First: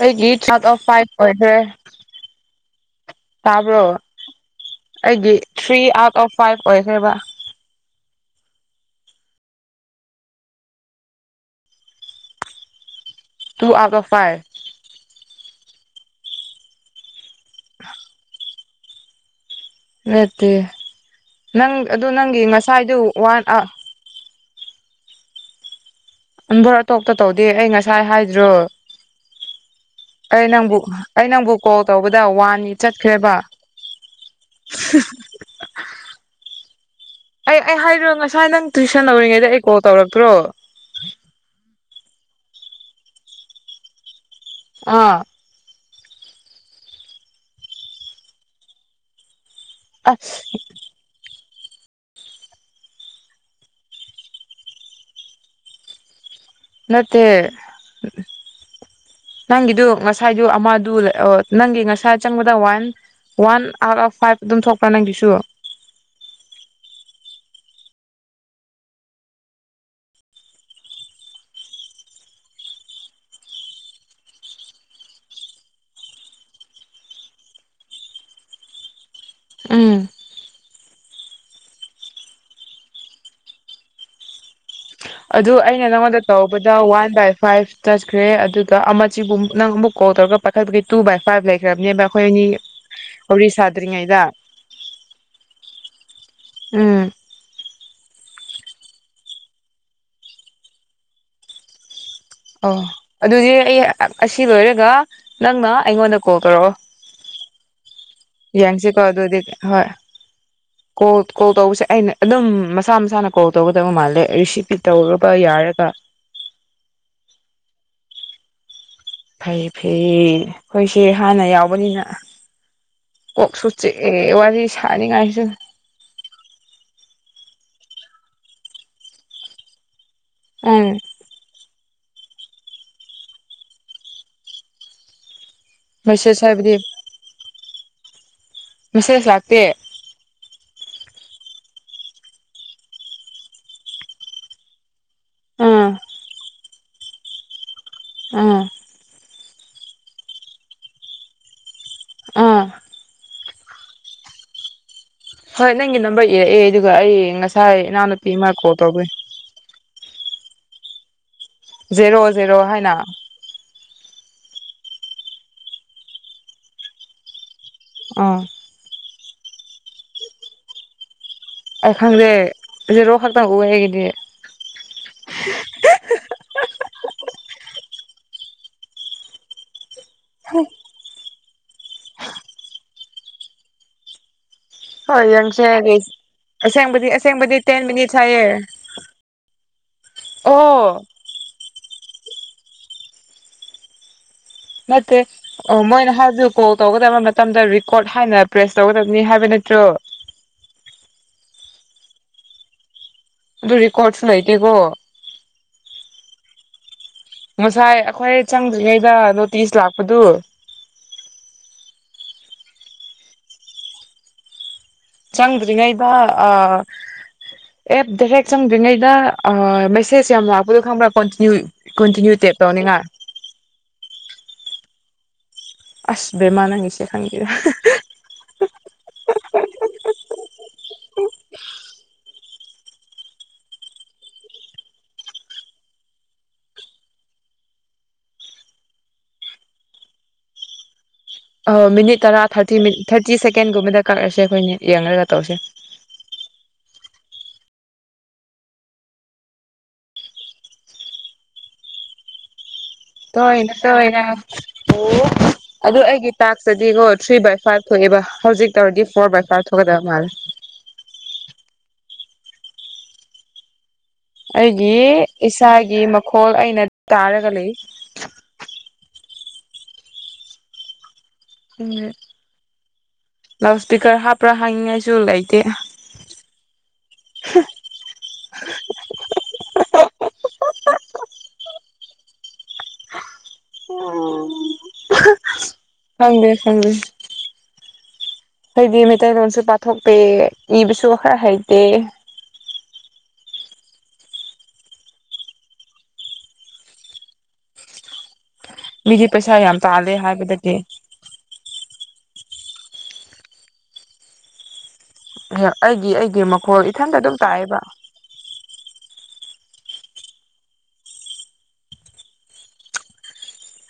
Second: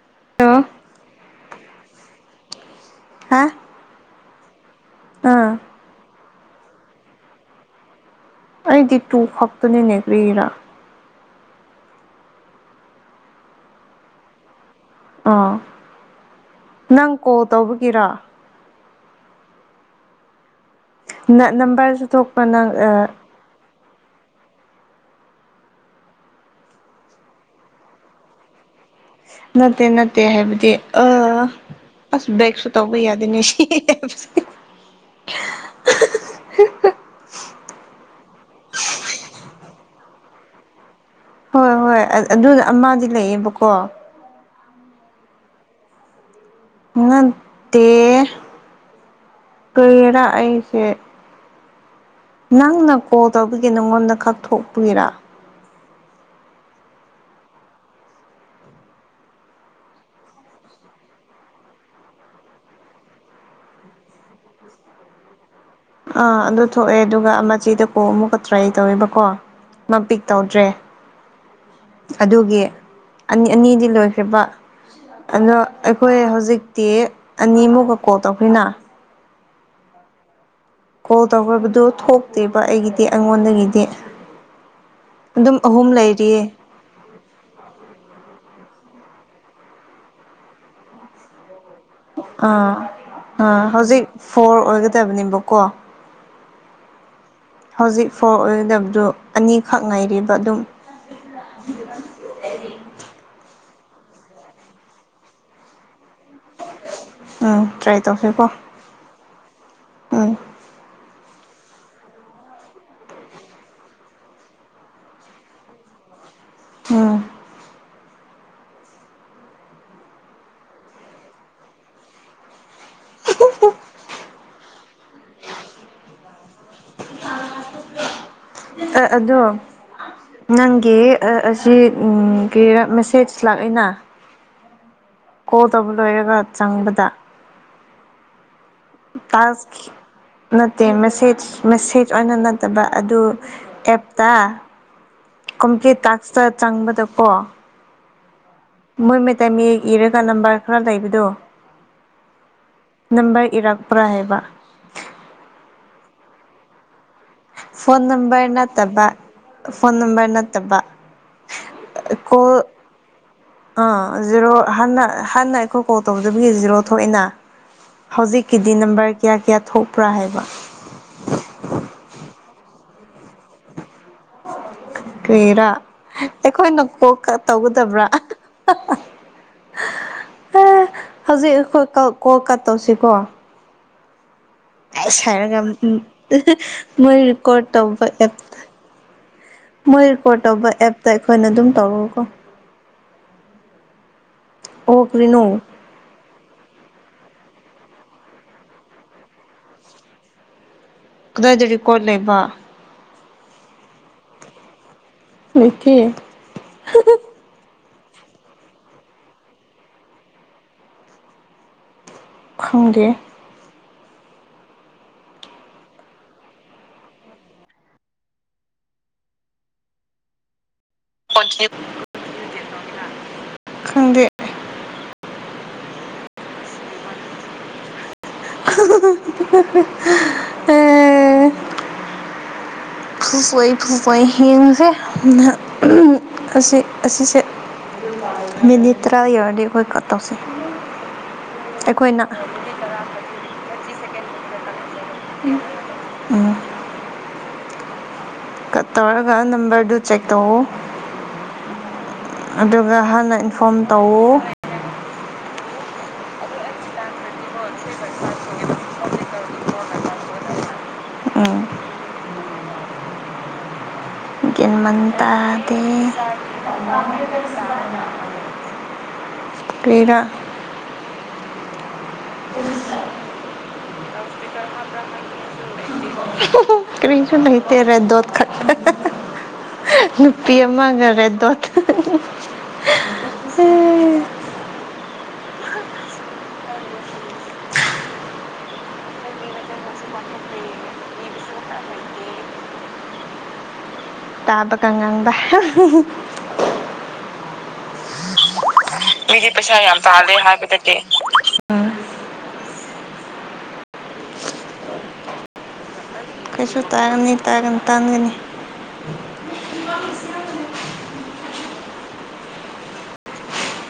ꯑꯩꯒꯤ ꯆꯥꯠ ꯍꯜꯂꯣ ꯑꯣꯐ ꯐꯥꯏꯞ ꯑꯣꯏꯈ꯭ꯔꯦ ꯍꯥ ꯇꯥꯕ꯭ꯔꯣ ꯑꯩꯒꯤ ꯑꯥ ꯊ꯭ꯔꯤ ꯑꯥꯎꯠ ꯑꯣꯐ ꯐꯥꯏꯞ ꯑꯣꯏꯈ꯭ꯔꯦꯕ ꯑꯩꯗꯤ ꯇꯨ ꯈꯛꯇꯅꯤꯅꯦ ꯀꯔꯤꯒꯤꯔ ꯇꯨ ꯑꯥꯎꯠ ꯑꯣꯐ ꯐꯥꯏꯞ ꯑ ꯅꯪ ꯀꯣꯜ ꯇꯧꯕꯒꯤꯔ ꯅꯠꯇꯦ ꯅꯪ ꯅꯝꯕꯔꯁꯨ ꯑꯗꯨ ꯊꯣꯛꯄ ꯅꯪꯒꯤ ꯅꯪ ꯉꯁꯥꯏꯗꯨ ꯋꯥꯟ ꯑ [unintelligible] ꯇꯧꯗꯦ ꯑꯩ ꯉꯁꯥꯏ ꯍꯥꯏꯗ꯭ꯔꯣ ꯅꯠꯇꯦ ꯅꯠ ꯇꯦ ꯑꯩ ꯍꯥꯏꯕꯗꯤ ꯅꯪꯕꯨ ꯑ ꯑꯩ ꯅꯪꯕꯨ ꯀꯣꯜ ꯇꯧꯕꯗ ꯑꯁ ꯕꯦꯛꯁꯨ ꯋꯥꯟꯅꯤ ꯇꯧꯕ ꯆꯠꯈ꯭ꯔꯦꯕ ꯌꯥꯗꯦꯅꯦ ꯁꯤ [unintelligible] [unintelligible] ꯑꯩ ꯑꯩ ꯍꯥꯏꯔꯣ ꯉꯁꯥꯏ ꯅꯪ ꯇꯨꯏꯁꯟ ꯂꯧꯔꯤꯉꯩꯗ ꯑꯩ ꯀꯣꯜ ꯇꯧꯔꯛꯇ꯭ꯔꯣ ꯍꯣꯏ ꯍꯣꯏ ꯑꯗꯨ ꯑꯃꯗꯤ ꯂꯩꯌꯦꯕꯀꯣ ꯑ ꯅꯠꯇꯦ ꯀꯔꯤꯔ ꯑꯁ ꯑꯩꯁꯦ ꯅꯪꯅ ꯀꯣꯜ ꯇꯧꯕꯒꯤ ꯅꯪꯉꯣꯟꯗ ꯈꯛ ꯊꯣꯛꯄꯒꯤꯔ ꯅꯠꯇꯦ ꯅꯪꯒꯤꯗꯨ ꯉꯁꯥꯏꯗꯨ ꯑꯃꯗꯨ ꯑ ꯅꯪꯒꯤ ꯉꯁꯥꯏ ꯆꯪꯕꯗ one one out of five ꯑꯗꯨꯝ ꯊꯣꯛꯄ꯭ꯔ ꯅꯪꯒꯤꯁꯨ ꯑꯥ ꯑꯗꯨ ꯊꯣꯛꯑꯦ ꯑꯗꯨꯒ ꯑꯃ ꯆꯦꯗ ꯀꯣꯜ ꯑꯃꯨꯛꯀ ꯇ꯭ꯔꯥꯏ ꯇꯧꯋꯦꯕꯀꯣ ꯃꯥ ꯄꯤꯛ ꯇꯧꯗ꯭ꯔꯦ ꯑꯗꯨꯒꯤ ꯑꯅꯤ ꯑꯅꯤꯗꯤ ꯂꯣꯏꯈ꯭ꯔꯦꯕ ꯑꯗꯣ ꯑꯩꯈꯣꯏ ꯍꯧꯖꯤꯛꯇꯤ ꯑꯅꯤꯃꯨꯛꯀ ꯀꯣꯜ ꯇꯧꯈ꯭ꯔꯦꯅ ꯎꯝ ꯀꯣꯜ ꯇꯧꯈ꯭ꯔꯕꯗꯣ ꯊꯣꯛꯇꯦꯕ ꯑꯩꯒꯤꯗꯤ ꯑꯩꯉꯣꯟꯗꯒꯤꯗꯤ ꯑꯗꯨ ꯑꯗꯨꯝ ꯑꯩꯅ ꯑꯍꯨꯝ ꯅꯪꯉꯣꯟꯗ ꯂꯩꯔꯤꯌꯦ ꯇꯧꯔꯛꯄ ꯗ ꯋꯥꯟ ꯕꯥꯏ ꯐꯥꯏꯞ ꯆꯠꯈ꯭ꯔꯦ ꯑꯗꯨꯒ ꯑꯃꯆꯤꯕꯨꯝ ꯅꯪ ꯑꯃꯨꯛ ꯀꯣꯜ ꯇꯧꯔꯒ ꯄꯥꯏꯈꯠꯄꯒꯤ ꯇꯨ ꯕꯥꯏ ꯐꯥꯏꯞ ꯂꯩ ꯈ꯭ꯔꯕꯅꯦꯕ ꯑꯩꯈꯣꯏ ꯑꯅꯤ ꯑꯥ ꯋꯥꯔꯤ ꯑꯥ ꯍꯧꯖꯤꯛ ꯁꯥꯗ꯭ꯔꯤꯉꯩꯗ꯫ ꯐꯣꯔ ꯑꯣꯏꯒꯗꯕꯅꯦꯕꯀꯣ ꯎꯝ ꯍꯧꯖꯤꯛ ꯐꯣꯔ ꯑꯣꯏꯒꯗꯕꯗꯨ ꯑꯅꯤꯈꯛ ꯉꯥꯏꯔꯦꯕ ꯑꯗꯨꯝ ꯑꯣ ꯑꯗꯨꯗꯤ ꯑꯩ ꯑ ꯑꯁꯤ ꯂꯣꯏꯔꯒ ꯅꯪꯅ ꯑꯩꯉꯣꯟꯗ ꯀꯣꯜ ꯇꯧꯔꯛꯑꯣ꯫ ꯎꯝ ꯇ꯭ꯔꯦ ꯇꯧꯁꯤꯀꯣ꯫ ꯁꯤꯀꯣ ꯑꯗꯨꯗꯤ ꯍꯣꯏ ꯎꯝ ꯀꯣꯜ ꯀꯣꯜ ꯇꯧꯕꯁꯦ ꯑꯩꯅ ꯑꯗꯨꯝ ꯃꯁꯥ ꯃꯁꯥꯅ ꯀꯣꯜ ꯇꯧꯒꯗꯕ ꯃꯥꯜꯂꯦ ꯔꯤꯁꯤꯞꯄꯤ ꯇꯧꯔꯕ ꯌꯥꯔꯒ꯫ ꯎꯝ ꯐꯩ ꯐꯩꯌꯦ ꯈꯣꯏꯁꯦ ꯍꯥꯟꯅ ꯌꯥꯎꯕꯅꯤꯅ꯫ ꯀꯣꯛꯁꯨ ꯆꯤꯛꯑꯦ ꯋꯥꯔꯤ ꯁꯥꯅꯤꯉꯥꯏꯁꯨ ꯑ ꯑꯗꯣ ꯎꯝ ꯅꯪꯒꯤ ꯑ ꯑꯁꯤ ꯎꯝ ꯑꯪ ꯀꯔꯤꯔꯥ ꯃꯦꯁꯦꯖ ꯂꯥꯛꯑꯦꯅ꯫ ꯀꯣꯜ ꯇꯧꯕ ꯂꯣꯏꯔꯒ ꯃꯦꯁꯦꯖ ꯍꯥꯏꯕꯗꯤ ꯆꯪꯕꯗ꯫ ꯃꯦꯁꯦꯖ ꯂꯥꯛꯇꯦ ꯇꯥꯛꯁ ꯈꯤ ꯅꯠꯇꯦ ꯃꯦꯁꯦꯖ ꯃꯦꯁꯦꯖ ꯑꯣꯏꯅ ꯅꯠꯇꯕ ꯑꯗꯨ ꯑꯦꯞ꯫ ꯑꯥ ꯀꯝꯄ꯭ꯂꯤꯠ ꯇꯥꯛꯁꯇ ꯆꯪꯕꯗꯀꯣ ꯎꯝ ꯃꯣꯏ ꯃꯩꯇꯩ ꯃꯌꯦꯛ ꯏꯔꯒ ꯅꯝꯕꯔ ꯈꯔ ꯂꯩꯕꯗꯣ꯫ ꯑꯥ ꯅꯝꯕꯔ ꯏꯔꯛꯄ꯭ꯔꯥ ꯍꯥꯏꯕ ꯍꯣꯏ ꯅꯪꯒꯤ ꯅꯝꯕꯔ ꯏꯔꯛꯑꯦ ꯑꯗꯨꯒ ꯑꯩ ꯉꯁꯥꯏ ꯐꯣꯟ ꯏꯅꯥꯎꯅꯨꯄꯤ ꯅꯝꯕꯔ ꯑꯃ ꯀꯣꯜ ꯅꯠꯇꯕ ꯇꯧꯕꯩ꯫ ꯐꯣꯟ ꯅꯝꯕꯔ ꯅꯠꯇꯕ ꯖꯦꯔꯣ ꯖꯦꯔꯣ ꯀꯣꯜ ꯍꯥꯏꯅ ꯑꯥ ꯖꯦꯔꯣ ꯍꯥꯅ ꯍꯥꯟꯅ ꯑꯩꯈꯣꯏ ꯀꯣꯜ ꯇꯧꯗꯕꯒꯤ ꯖꯦꯔꯣ ꯊꯣꯛꯏꯅ꯫ ꯑꯥ ꯍꯧꯖꯤꯛꯀꯤꯗꯤ ꯅꯝꯕꯔ ꯀ꯭ꯌꯥ ꯀ꯭ꯌꯥ ꯊꯣꯛꯄ꯭ꯔꯥ ꯍꯥꯏꯕ꯫ ꯑꯩ ꯈꯪꯗꯦ ꯖꯦꯔꯣ ꯈꯛꯇꯥ ꯎꯑꯦ ꯑꯩꯒꯤꯗꯤ꯫ ꯀ꯭ꯔꯤꯔꯥ ꯑꯩꯈꯣꯏꯅ ꯀꯣꯜ ꯀꯠ ꯇꯧꯒꯗꯕ꯭ꯔꯥ [unintelligible] [inaudible] ꯑꯥ ꯍꯧꯖꯤꯛ ꯑꯩꯈꯣꯏ ꯀꯣꯜꯀꯠ ꯇꯧꯁꯤꯀꯣ꯫ ꯑꯥꯏꯁ ꯍꯣꯏ ꯍꯥꯏꯔꯒ ꯌꯦꯡꯁꯦ ꯑꯁꯦꯡꯕꯗꯤ ꯃꯣꯏ ꯑꯁꯦꯡꯕꯗꯤ ꯔꯦꯀꯣꯔꯠ ꯇꯦꯟ ꯇꯧꯕ ꯃꯤꯅꯤꯠꯁ ꯑꯦꯞ ꯍꯥꯏꯌꯦ ꯃꯣꯏ ꯔꯤꯀꯣꯔꯠ ꯇꯧꯕ ꯑꯣ ꯑꯦꯞꯇ ꯑꯩꯈꯣꯏꯅ ꯑꯗꯨꯝ ꯇꯧꯔꯣꯀꯣ꯫ ꯑꯣ ꯅꯠꯇꯦ ꯀꯔꯤꯅꯣ ꯑꯣ ꯃꯣꯏꯅ ꯍꯥꯢꯕꯗꯨ ꯀꯣꯜ ꯇꯧꯒꯗꯕ ꯃꯇꯝꯗ ꯔꯤꯀꯣꯔꯠ ꯍꯥꯏꯅ ꯄ꯭ꯔꯦꯁ ꯇꯧꯒꯗꯝꯅꯤ ꯍꯥꯏꯕ ꯅꯠꯇ꯭ꯔꯣ? ꯀꯗꯥꯏꯗꯥ ꯔꯤꯀꯣꯠ ꯂꯩꯕ꯫ ꯑꯗꯨ ꯔꯤꯀꯣꯔꯠꯁꯨ ꯂꯩꯇꯦꯀꯣ ꯂꯩꯇꯦ ꯉꯁꯥꯏ ꯑꯈꯣꯏ ꯆꯪꯗ꯭ꯔꯤꯉꯩꯗ ꯅꯣꯇꯤꯁ ꯂꯥꯛꯄꯗꯨ ꯈꯪꯗꯦ ꯆꯪꯗ꯭ꯔꯤꯉꯩꯗ ꯑꯥ ꯑꯦꯕꯗꯃꯟ ꯍꯦꯛ ꯆꯪꯗ꯭ꯔꯤꯉꯩꯗ ꯑꯥ ꯃꯦꯁꯦꯁ ꯌꯥꯝ ꯂꯥꯛꯄꯗꯨ ꯈꯪꯕ꯭ꯔꯥ? ꯀꯣꯟꯇꯤꯅ꯭ꯌꯨ ꯀꯣꯟꯇꯤꯅ꯭ꯌꯨ ꯇꯦꯞ ꯇꯧꯅꯤꯡꯉꯥꯏ ꯈꯪꯗꯦ ꯑꯁ ꯕꯦꯃꯥ ꯅꯪꯒꯤꯁꯦ ꯈꯪꯗꯦꯗ [unintelligible] ꯑꯦ ꯐꯨꯂꯦ ꯐꯨꯁꯂꯦ ꯍꯦꯡꯁꯦ ꯑꯁꯤ ꯑꯁꯤꯁꯦ ꯃꯤꯅꯤꯠ ꯇꯔꯥ ꯌꯧꯔꯗꯤ ꯑꯈꯣꯏ ꯀꯠ ꯇꯧꯁꯦ ꯑ ꯥꯃꯤꯅꯤꯠ ꯑꯩꯈꯣꯏꯅ ꯇꯔꯥ ꯊꯥꯔꯇꯤ ꯃꯤꯅꯤꯠ ꯊꯥꯔꯇꯤ ꯁꯦꯀꯦꯟꯒꯨꯝꯕꯗ ꯀꯛꯂꯁꯦ ꯑꯈꯣꯏꯅꯤ ꯌꯦꯡꯅꯔꯒ ꯎꯝ ꯀꯠ ꯇꯧꯔꯒ ꯅꯝꯕꯔꯗꯨ ꯆꯦꯛ ꯇꯧꯑꯣ ꯑꯗꯨꯒ ꯍꯥꯟꯅ ꯇꯣꯏꯅ ꯏꯟꯐꯣꯔꯝ ꯇꯧ ꯇꯣꯏꯅ ꯑꯣ ꯑꯗꯨ ꯑꯩꯒꯤ ꯇꯥꯛꯁꯇꯗꯤꯀꯣ ꯊ꯭ꯔꯤ ꯕꯥꯏ ꯐꯥꯏꯚ ꯊꯣꯛꯑꯦꯕ ꯍꯧꯖꯤꯛ ꯇꯧꯔꯗꯤ ꯐꯣꯔ ꯕꯥꯏ ꯐꯥꯏꯚ ꯊꯣꯛꯀꯗꯕ ꯃꯥꯜꯂꯤ ꯎꯝ ꯒ꯭ꯌꯥꯟ ꯑꯩꯒꯤ ꯃꯟ ꯇꯥꯗꯦ ꯏꯁꯥꯒꯤ ꯃꯈꯣꯜ ꯑꯩꯅ ꯇꯥꯔꯒ ꯂꯩ ꯀꯩꯔꯥ ꯂꯥꯎꯠ ꯏꯁ꯭ꯄꯤꯀꯔ ꯍꯥꯞꯄ꯭ꯔꯥ ꯍꯥꯏꯅꯤꯡꯉꯥꯏꯁꯨ ꯂꯩꯇꯦ ꯀꯔꯤꯁꯨ ꯂꯩꯇꯦ ꯔꯦꯗ ꯗꯣꯠ ꯈꯛ ꯅꯨꯄꯤ ꯑꯃꯒ ꯔꯦꯗ ꯗꯣꯠ [unintelligible] ꯈꯪꯗꯦ ꯈꯪꯗꯦ ꯑꯩꯗꯤ ꯃꯩꯇꯩꯂꯣꯟꯁꯨ ꯄꯥꯊꯣꯛꯇꯦ ꯏꯕꯁꯨ ꯈꯔ ꯍꯩꯇꯦ ꯇꯥꯕꯒ ꯉꯥꯡꯕ ꯃꯤꯗꯤ ꯄꯩꯁꯥ ꯌꯥꯝ ꯇꯥꯜꯂꯦ ꯍꯥꯏꯕꯗꯒꯤ ꯑꯦ ꯑꯩꯒꯤ ꯑꯩꯒꯤ ꯀꯩꯁꯨ ꯃꯈꯣꯜ ꯏꯊꯟꯇ ꯇꯥꯒꯅꯤ ꯑꯗꯨꯝ ꯇꯥꯢꯑꯕ ꯇꯥꯒꯅꯤ ꯇꯥꯟꯒꯅꯤ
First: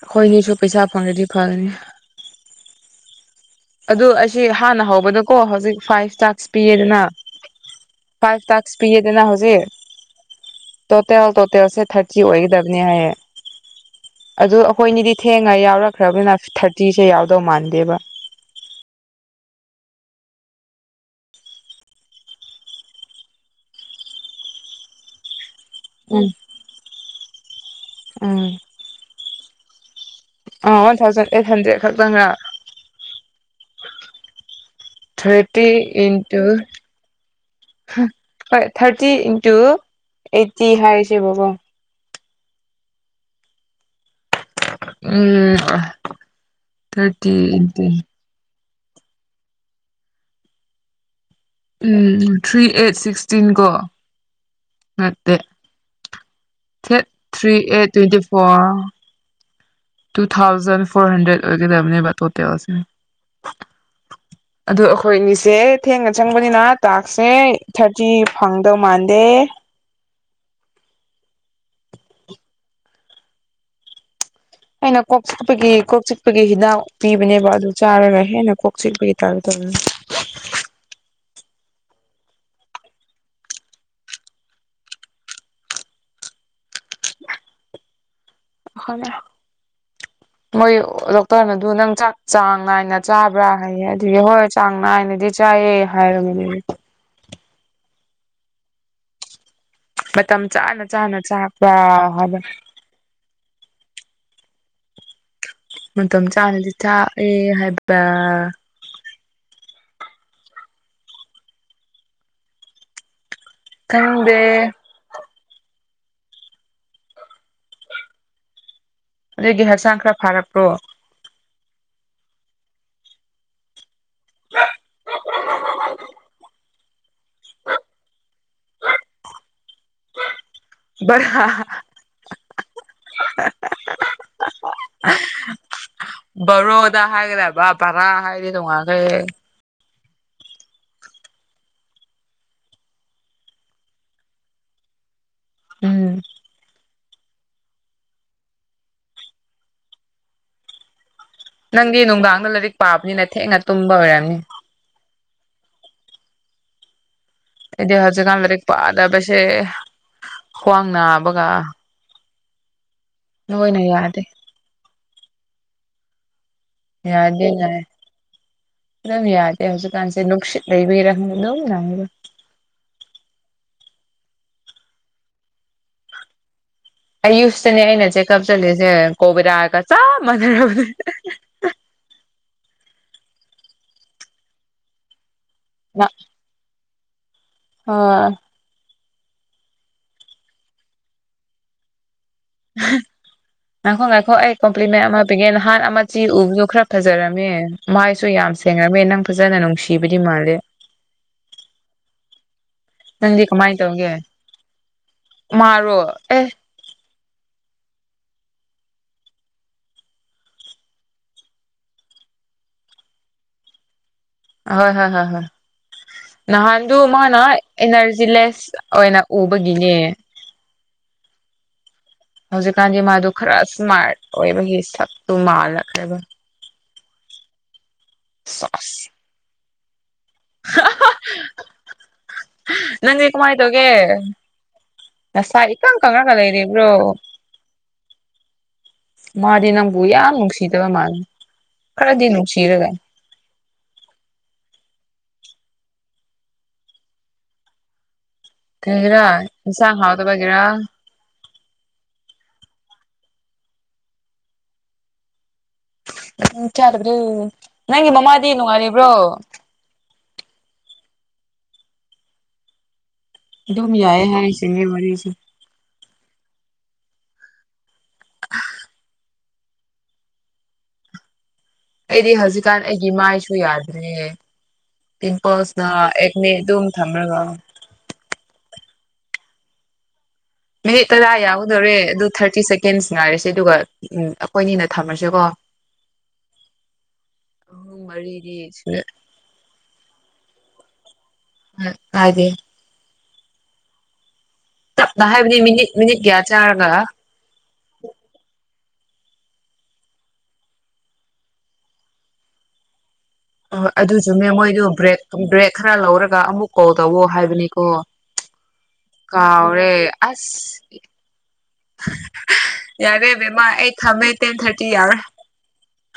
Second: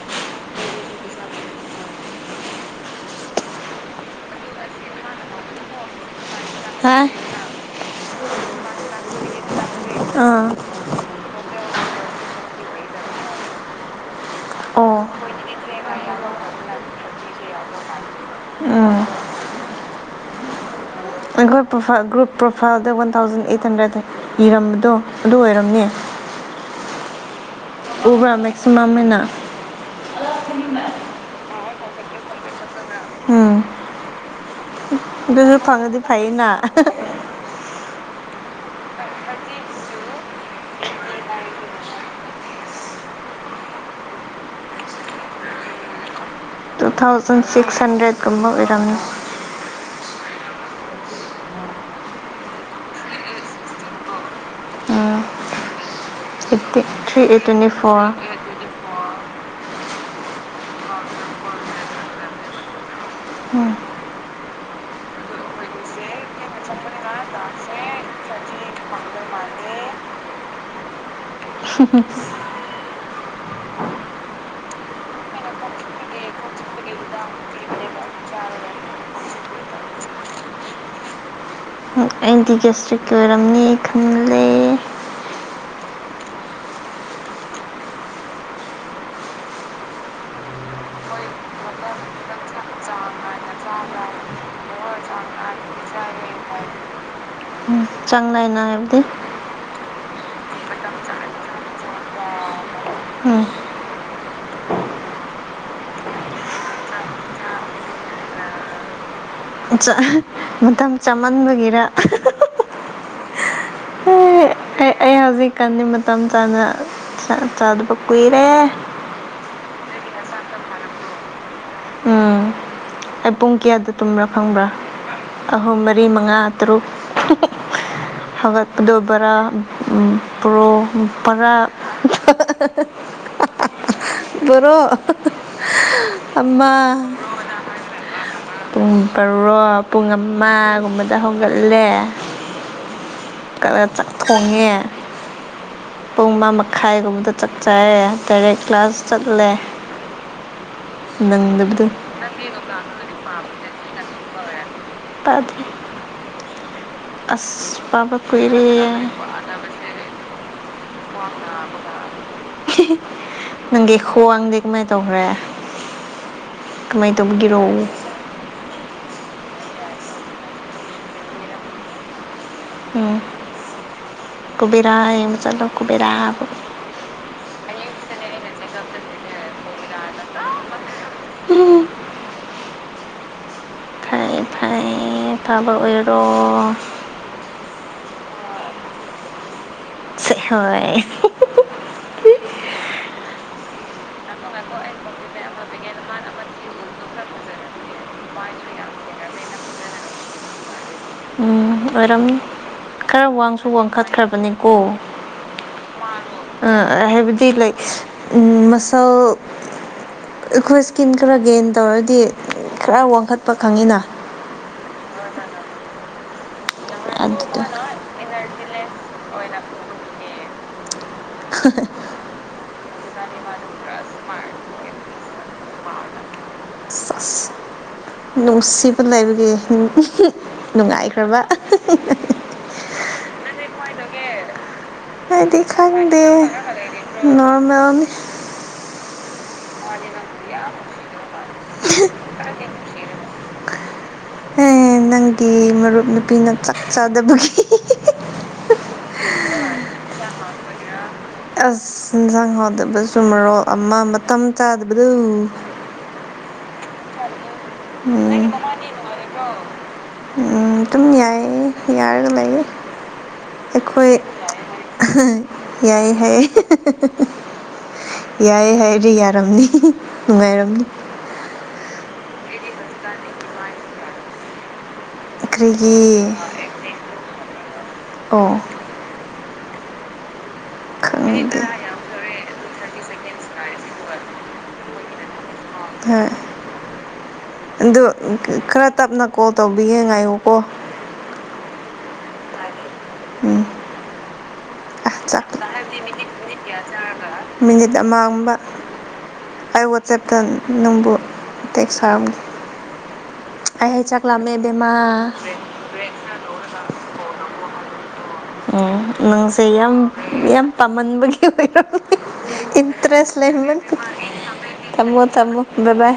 ꯑꯈꯣꯏꯅꯤꯁꯨ ꯄꯩꯁꯥ ꯐꯪꯂꯗꯤ ꯐꯅꯤ ꯑꯗꯨ ꯑꯁꯤ ꯍꯥꯟꯅ ꯍꯧꯕꯗꯀꯣ ꯍꯧꯖꯤꯛ ꯐꯥꯏꯚ ꯇꯥꯛꯁ ꯍꯥ ꯄꯤꯌꯦꯗꯅ ꯐꯥꯏꯚ ꯇꯥꯛꯁ ꯄꯤꯌꯦꯗꯅ ꯍꯧꯖꯤꯛ ꯑꯥ ꯇꯣꯇꯦꯜ ꯇꯣꯇꯦꯜꯁꯦ ꯊꯥꯔꯇꯤ ꯑꯣꯏꯒꯗꯝꯅꯤ ꯍꯥꯏꯌꯦ ꯑꯗꯨ ꯑꯣ ꯑꯈꯣꯏꯅꯤꯗꯤ ꯊꯦꯡꯅ ꯌꯥꯎꯔꯛꯈ꯭ꯔꯕꯅꯤꯅ ꯊꯥꯔꯇꯤꯁꯦ ꯌꯎꯗꯧ ꯃꯥꯟꯗꯦꯕ ꯑꯥ ꯒ꯭ꯔꯨꯞ ꯄ꯭ꯔꯣꯐꯥꯏꯜ ꯒ꯭ꯔꯨꯞ ꯄ꯭ꯔꯣꯐꯥꯏꯜꯗ ꯋꯥꯟ ꯊꯥꯎꯖꯟ ꯑꯩꯠ ꯍꯟꯗ꯭ꯔꯦꯗ ꯏꯔꯝꯕꯗꯣ ꯑꯗꯨ ꯑꯣꯏꯔꯝꯅꯤ ꯎꯝ ꯎꯕ꯭ꯔꯥ ꯎꯝ ꯃꯦꯛꯁꯤꯃꯝ ꯑꯩꯅ ꯑꯥ ꯋꯥꯟ ꯊꯥꯎꯖꯟ ꯑꯩꯠ ꯍꯟꯗ꯭ꯔꯦꯠ ꯈꯛꯇꯪꯔ ꯎꯝ ꯑꯗꯨꯁꯨ ꯊ꯭ꯥꯔꯇꯤ ꯐꯪꯉꯗꯤ ꯏꯟꯇꯨ ꯐꯩꯌꯦꯅ ꯍꯣꯏ ꯊ꯭ꯥꯔꯇꯤ ꯏꯟꯇꯨ ꯑꯩꯠꯇꯤ ꯍꯥꯏꯔꯁꯦꯕꯀꯣ ꯎꯝ ꯑꯥ ꯇꯨ ꯊꯥꯎꯖꯟ ꯁꯤꯛꯁ ꯍꯟꯗ꯭ꯔꯦꯠ ꯀꯨꯝꯕ ꯑꯣꯏꯔꯝꯅꯤ ꯎꯝ ꯊ꯭ꯔꯤ ꯑꯩꯠ ꯁꯤꯛꯁꯇꯤꯟ ꯀꯣ ꯅꯠꯇꯦ ꯑꯦꯠꯇꯦ ꯊ꯭ꯔꯤ ꯑꯩꯠ ꯇ꯭ꯋꯦꯟꯇꯤ ꯐꯣꯔ ꯑꯣ ꯇꯨ ꯊꯥꯎꯖꯟ ꯐꯣꯔ ꯍꯟꯗ꯭ꯔꯦꯠ ꯑꯣꯏꯒꯗꯝꯅꯦꯕ ꯇꯣꯇꯦꯜꯁꯦ ꯎꯝ ꯑꯗꯨ ꯑꯩꯈꯣꯏ ꯑꯅꯤꯁꯦ ꯊꯦꯡꯅ ꯆꯪꯕꯅꯤꯅ ꯇꯥꯛꯁꯦ ꯊ꯭ꯥꯔꯇꯤ ꯐꯪꯗꯧ ꯃꯥꯟꯗꯦ ꯍꯥꯍꯥ ꯑꯩꯅ ꯀꯣꯛ ꯆꯤꯛꯄꯒꯤ ꯀꯣꯛ ꯆꯤꯛꯄꯒꯤ ꯍꯤꯗꯥꯛ ꯄꯤꯕꯅꯦꯕ ꯑꯗꯨ ꯆꯥꯔꯒ ꯍꯦꯟꯅ ꯀꯣꯛ ꯆꯤꯛꯄꯒꯤ ꯇꯥꯞ ꯇꯧꯔꯦ ꯑꯦꯟꯇꯤ ꯒꯦꯁꯇ꯭ꯔꯤꯛꯀꯤ ꯑꯣꯏꯔꯝꯅꯤ ꯈꯪꯂꯦ ꯈꯪꯂꯦ ꯃꯣꯏ ꯂꯣꯛꯇꯔꯅꯗꯨ ꯅꯪ ꯆꯥꯛ ꯆꯥꯡꯅꯥꯏꯅ ꯆꯥꯕ꯭ꯔꯥ ꯍꯥꯏꯌꯦ ꯑꯗꯨꯒꯤ ꯍꯣꯏ ꯆꯥꯡ ꯅꯥꯏꯅꯗꯤ ꯆꯥꯏꯌꯦ ꯍꯥꯏꯔꯕꯅꯦ ꯎꯝ ꯆꯥꯡ ꯅꯥꯏꯅ ꯍꯥꯏꯕꯗꯤ ꯃꯇꯝ ꯆꯥꯅ ꯆꯥꯅ ꯆꯥꯛꯄ꯭ꯔꯥ ꯍꯥꯏꯕ ꯎꯝ ꯃꯇꯝ ꯆꯥꯅꯗꯤ ꯆꯥ ꯑꯦ ꯍꯥꯏꯕꯥ ꯑꯟꯆꯥꯍ ꯃꯇꯝ ꯆꯥꯃꯟꯕꯒꯤꯔ ꯈꯪꯗꯦ ꯑꯦ ꯑꯩ ꯍꯧꯖꯤꯛꯀꯥꯟꯗꯤ ꯃꯇꯝ ꯆꯥꯅ ꯆꯥ ꯆꯥꯗꯕ ꯀꯨꯏꯔꯦ ꯑꯗꯨꯗꯤ ꯍꯛꯆꯥꯡ ꯈꯔ ꯐꯥꯔꯛꯄ꯭ꯔꯣ ꯎꯝ ꯑꯩ ꯄꯨꯡ ꯀꯌꯥꯗ ꯇꯨꯝꯕ꯭ꯔꯥ ꯈꯪꯕ꯭ꯔꯥ ꯑꯍꯨꯝ ꯃꯔꯤ ꯃꯉꯥ ꯇꯔꯨꯛ ꯍꯧꯒꯠꯄꯗꯣ ꯕꯔꯥ ꯎꯝ ꯄ꯭ꯔꯣ ꯎꯝ ꯕꯔꯥ ꯄꯔꯥ [unintelligible] ꯕ‌ꯣꯔ‌ꯣ ꯎꯃꯥ ꯕꯔꯣꯗ ꯍꯥꯏꯒꯗꯕ ꯕꯔꯥ ꯍꯥꯏꯗꯤ ꯇꯣꯡꯉꯥꯟꯈ꯭ꯔꯦ ꯄꯨꯡ ꯄꯔꯣ ꯄꯨꯡ ꯑꯃꯥꯒꯨꯝꯕꯗ ꯍꯧꯒꯠꯂꯦ ꯀꯔ ꯆꯥꯛ ꯊꯣꯡꯉꯦ ꯎꯝ ꯑꯃꯥ ꯃꯈꯥꯏꯒꯨꯝꯕꯗ ꯆꯥꯛ ꯆꯥꯌꯦ ꯇꯔꯦꯠ ꯀ꯭ꯂꯥꯁ ꯆꯠꯂꯦ ꯅꯪꯗꯕꯗꯨ ꯅꯪꯗꯤ ꯅꯨꯡꯗꯥꯡꯗ ꯂꯥꯔꯤꯛ ꯄꯥꯕꯅꯤꯅ ꯊꯦꯡꯅ ꯇꯨꯝꯕ ꯑꯣꯏꯔꯝꯅꯤ ꯇꯥꯗꯦ ꯑꯩꯗꯤ ꯄꯥꯕ ꯍꯧꯖꯤꯛꯀꯥꯟ ꯂꯥꯔꯤꯛ ꯀꯨꯏꯔꯦ ꯄꯥꯗꯕꯁꯦ ꯈ꯭ꯋꯥꯡ ꯅꯥꯕꯒ ꯅꯣꯏꯅ ꯅꯪꯒꯤ ꯌꯥꯗꯦ ꯈꯣꯋꯥꯡꯗꯤ ꯀꯃꯥꯏ ꯇꯧꯈ꯭ꯔꯦ ꯀꯃꯥꯏ ꯌꯥꯗꯤ ꯇꯧꯕꯒꯤꯔꯣ ꯅꯥꯏ ꯑꯗꯨꯝ ꯌꯥꯗꯦ ꯍꯧꯖꯤꯛ ꯀꯥꯟꯁꯦ ꯅꯨꯡꯁꯤꯠ ꯂꯩꯕꯒꯤꯔꯈꯪ ꯗꯨꯝ ꯅꯥꯌꯦꯕ ꯎꯝ ꯀꯨꯕꯦꯔꯥ ꯌꯦꯡꯕ ꯆꯜꯂꯣ ꯀꯨꯕ‌ꯦꯔꯥ ꯑꯌꯨꯁꯇꯅꯦ ꯑꯩꯅ ꯆꯦꯛꯀꯞ ꯆꯠꯂꯤꯁꯦ ꯀꯣꯕꯦꯔꯥꯒ ꯆꯞ ꯃꯥꯟꯅꯔꯕꯅꯦ [unintelligible] ꯊꯥꯕ ꯑꯣꯏꯔꯣ ꯍꯣ ꯁ‌ꯦ ꯍꯣꯏ [unintelligible] ꯉꯥꯏꯈꯣ ꯉꯥꯏꯈꯣ ꯑꯩ ꯀꯣꯝꯄ꯭ꯂꯤꯃꯦ ꯑꯃꯥ ꯄꯤꯒꯦ ꯅꯍꯥꯟ ꯑꯃꯥ ꯆꯤ ꯎꯕꯗꯨ ꯈꯔ ꯐꯖꯔꯝꯃꯦ ꯃꯥꯏꯁꯨ ꯌꯥꯝ ꯁꯦꯡꯔꯝꯃꯦ ꯅꯪ ꯐꯖꯅ ꯅꯨꯡꯁꯤꯕꯗꯤ ꯃꯥꯜꯂꯦ ꯎꯝ ꯑꯣꯏꯔꯝꯅꯤ ꯈꯔ ꯅꯪꯗꯤ ꯋꯥꯡꯁꯨ ꯀꯃꯥꯏꯅ ꯇꯧꯒꯦ ꯋꯥꯡꯈꯠꯈ꯭ꯔꯕꯅꯤꯀꯣ ꯃꯥꯔꯣ ꯑꯦ ꯑ ꯍꯥꯏꯕꯗꯤ ꯂꯥꯏꯛ ꯎꯝ ꯃꯁꯜ ꯑꯩꯈꯣꯏ ꯁ꯭ꯀꯤꯟ ꯈꯔ ꯒꯦꯟ ꯇꯧꯔꯗꯤ ꯈꯔ ꯋꯥꯡꯈꯠꯄ ꯈꯪꯉꯤꯅ ꯍꯣꯏ ꯍꯣꯏ ꯍꯣꯏ ꯍꯣꯏ ꯅꯍꯥꯟꯗꯨ ꯃꯥꯅ ꯑꯗꯨꯗꯣ ꯏꯅꯔꯖꯤꯂꯦꯁ ꯑꯣꯏꯅ ꯎꯕꯒꯤꯅꯦ [unintelligible] ꯍꯧꯖꯤꯛꯀꯥꯟꯗꯤ ꯃꯥꯗꯨ ꯈꯔ ꯁ꯭ꯃꯥꯔꯠ ꯑꯣꯏꯕꯒꯤ ꯁꯛꯇꯨ ꯃꯥꯜꯂꯛꯈ꯭ꯔꯦꯕ ꯁꯁ ꯅꯨꯡꯁꯤꯕ ꯁꯁ ꯂꯩꯕꯒꯤ ꯅꯨꯡꯉꯥꯏꯈ꯭ꯔꯕ ꯅꯪꯗꯤ ꯀꯃꯥꯏ ꯇꯧꯒꯦ ꯅꯁꯥ ꯑꯩꯗꯤ ꯏꯀꯪ ꯈꯪꯗꯦ ꯀꯪꯉꯒ ꯂꯩꯔꯤꯕ꯭ꯔꯣ ꯅꯣꯔꯃꯦꯜꯅꯤ ꯃꯥꯗꯤ ꯅꯪꯕꯨ ꯌꯥꯝ ꯅꯨꯡꯁꯤꯗꯕ ꯃꯥꯟ ꯈꯔꯗꯤ ꯅꯨꯡꯁꯤꯔꯒ ꯑꯦ ꯅꯪꯒꯤ ꯃꯔꯨꯞ ꯅꯨꯄꯤꯅ ꯆꯥꯛ ꯆꯥꯗꯕꯒꯤ ꯀꯩꯒꯤꯔꯥ ꯏꯟꯁꯥꯡ ꯍꯥꯎꯇꯕꯒꯤꯔꯥ ꯑꯁ ꯍꯦꯟꯁꯥꯡ ꯍꯥꯥꯎꯇꯕꯁꯨꯨ ꯃꯔꯣꯜ ꯑꯃ ꯃꯇꯝ ꯆꯥꯗꯕꯗꯨ ꯅꯪ ꯆꯥꯗꯕꯗꯨ ꯅꯪꯒꯤ ꯅꯃꯥꯗꯤ ꯅꯨꯡꯉꯥꯏꯔꯤꯕ꯭ꯔꯣ ꯎꯝ ꯇꯨꯝ ꯌꯥꯏꯌꯦ ꯌꯥꯔꯒ ꯂꯩꯌꯦ ꯏꯗꯨꯝ ꯌꯥꯏ ꯍꯥꯏꯔꯤꯁꯤꯅꯦ ꯋꯥꯔꯤꯁꯦ ꯌꯥꯏꯌꯦ ꯍꯥꯏꯌꯦ [unintelligible] ꯌꯥꯏꯌꯦ ꯍꯥꯏꯔꯤ ꯌꯥꯔꯝꯅꯤ ꯅꯨꯡꯉꯥꯏꯔꯝꯅꯤ ꯑꯩꯗꯤ ꯍꯧꯖꯤꯛꯀꯥꯟ ꯑꯩꯒꯤ ꯃꯥꯏꯁꯨ ꯌꯥꯗ꯭ꯔꯤꯌꯦ ꯄꯤꯝꯄꯜꯁꯅ ꯀꯔꯤꯒꯤ ꯑꯦꯛꯅꯤ ꯑꯗꯨꯝ ꯊꯝꯔꯒ ꯑꯣ ꯃꯤꯅꯤꯠ ꯇꯔꯥ ꯈꯪꯗꯦ ꯌꯥꯎꯒꯗꯣꯔꯦ ꯑꯗꯨ ꯊꯥꯔꯇꯤ ꯁꯦꯀꯦꯟꯁ ꯉꯥꯏꯔꯁꯦ ꯑꯗꯨꯒ ꯎꯝ ꯑꯈꯣꯏꯅꯤꯅ ꯊꯝꯃꯁꯦꯀꯣ ꯍꯣꯏ ꯑꯍꯨꯝ ꯑꯗꯨ ꯃꯔꯤꯗꯤ ꯈꯔ ꯇꯞꯅ ꯀꯣꯜ ꯇꯧꯕꯤꯒꯦ ꯉꯥꯏꯉꯨꯀꯣ ꯑ ꯉꯏꯒꯦ ꯎꯝ ꯑꯥ ꯅꯥ ꯆꯥꯛ ꯍꯥꯏꯕꯗꯤ ꯃꯤꯅꯤꯠ ꯃꯤꯅꯤꯠ ꯀꯌꯥ ꯆꯥꯔꯒ ꯃꯤꯅꯤꯠ ꯑꯃꯥꯒꯨꯝꯕ ꯑꯩ ꯋꯥꯆꯦꯞꯇ ꯅꯪꯕꯨ ꯇꯦꯀ꯭ꯁ ꯊꯥꯔꯝ ꯍꯣ ꯍꯣꯏ ꯑꯗꯨ ꯆꯨꯝꯃꯦ ꯃꯣꯏꯗꯨ ꯕ꯭ꯔꯦꯛ ꯕ꯭ꯔꯦꯛ ꯈꯔ ꯂꯧꯔꯒ ꯑꯃꯨꯛ ꯀꯣꯜ ꯇꯧꯋꯣ ꯍꯥꯏꯕꯅꯤꯀꯣ ꯎꯝ ꯅꯪꯁꯦ ꯀꯥꯎꯔꯦ ꯌꯥꯝ ꯌꯥꯝ ꯑꯁ ꯄꯥꯝꯃꯟꯕꯒꯤ [unintelligible] ꯌꯥꯔꯦ ꯇꯦꯔꯦꯁ ꯂꯩ ꯕꯦꯝꯃ ꯑꯩ ꯊꯝꯃꯦ ꯇꯦꯟ ꯊꯥꯔꯇꯤ [unintelligible] ꯌꯥꯎꯔꯦ ꯊꯝꯃꯣ ꯇꯝꯃꯣ ꯕꯕꯥꯏ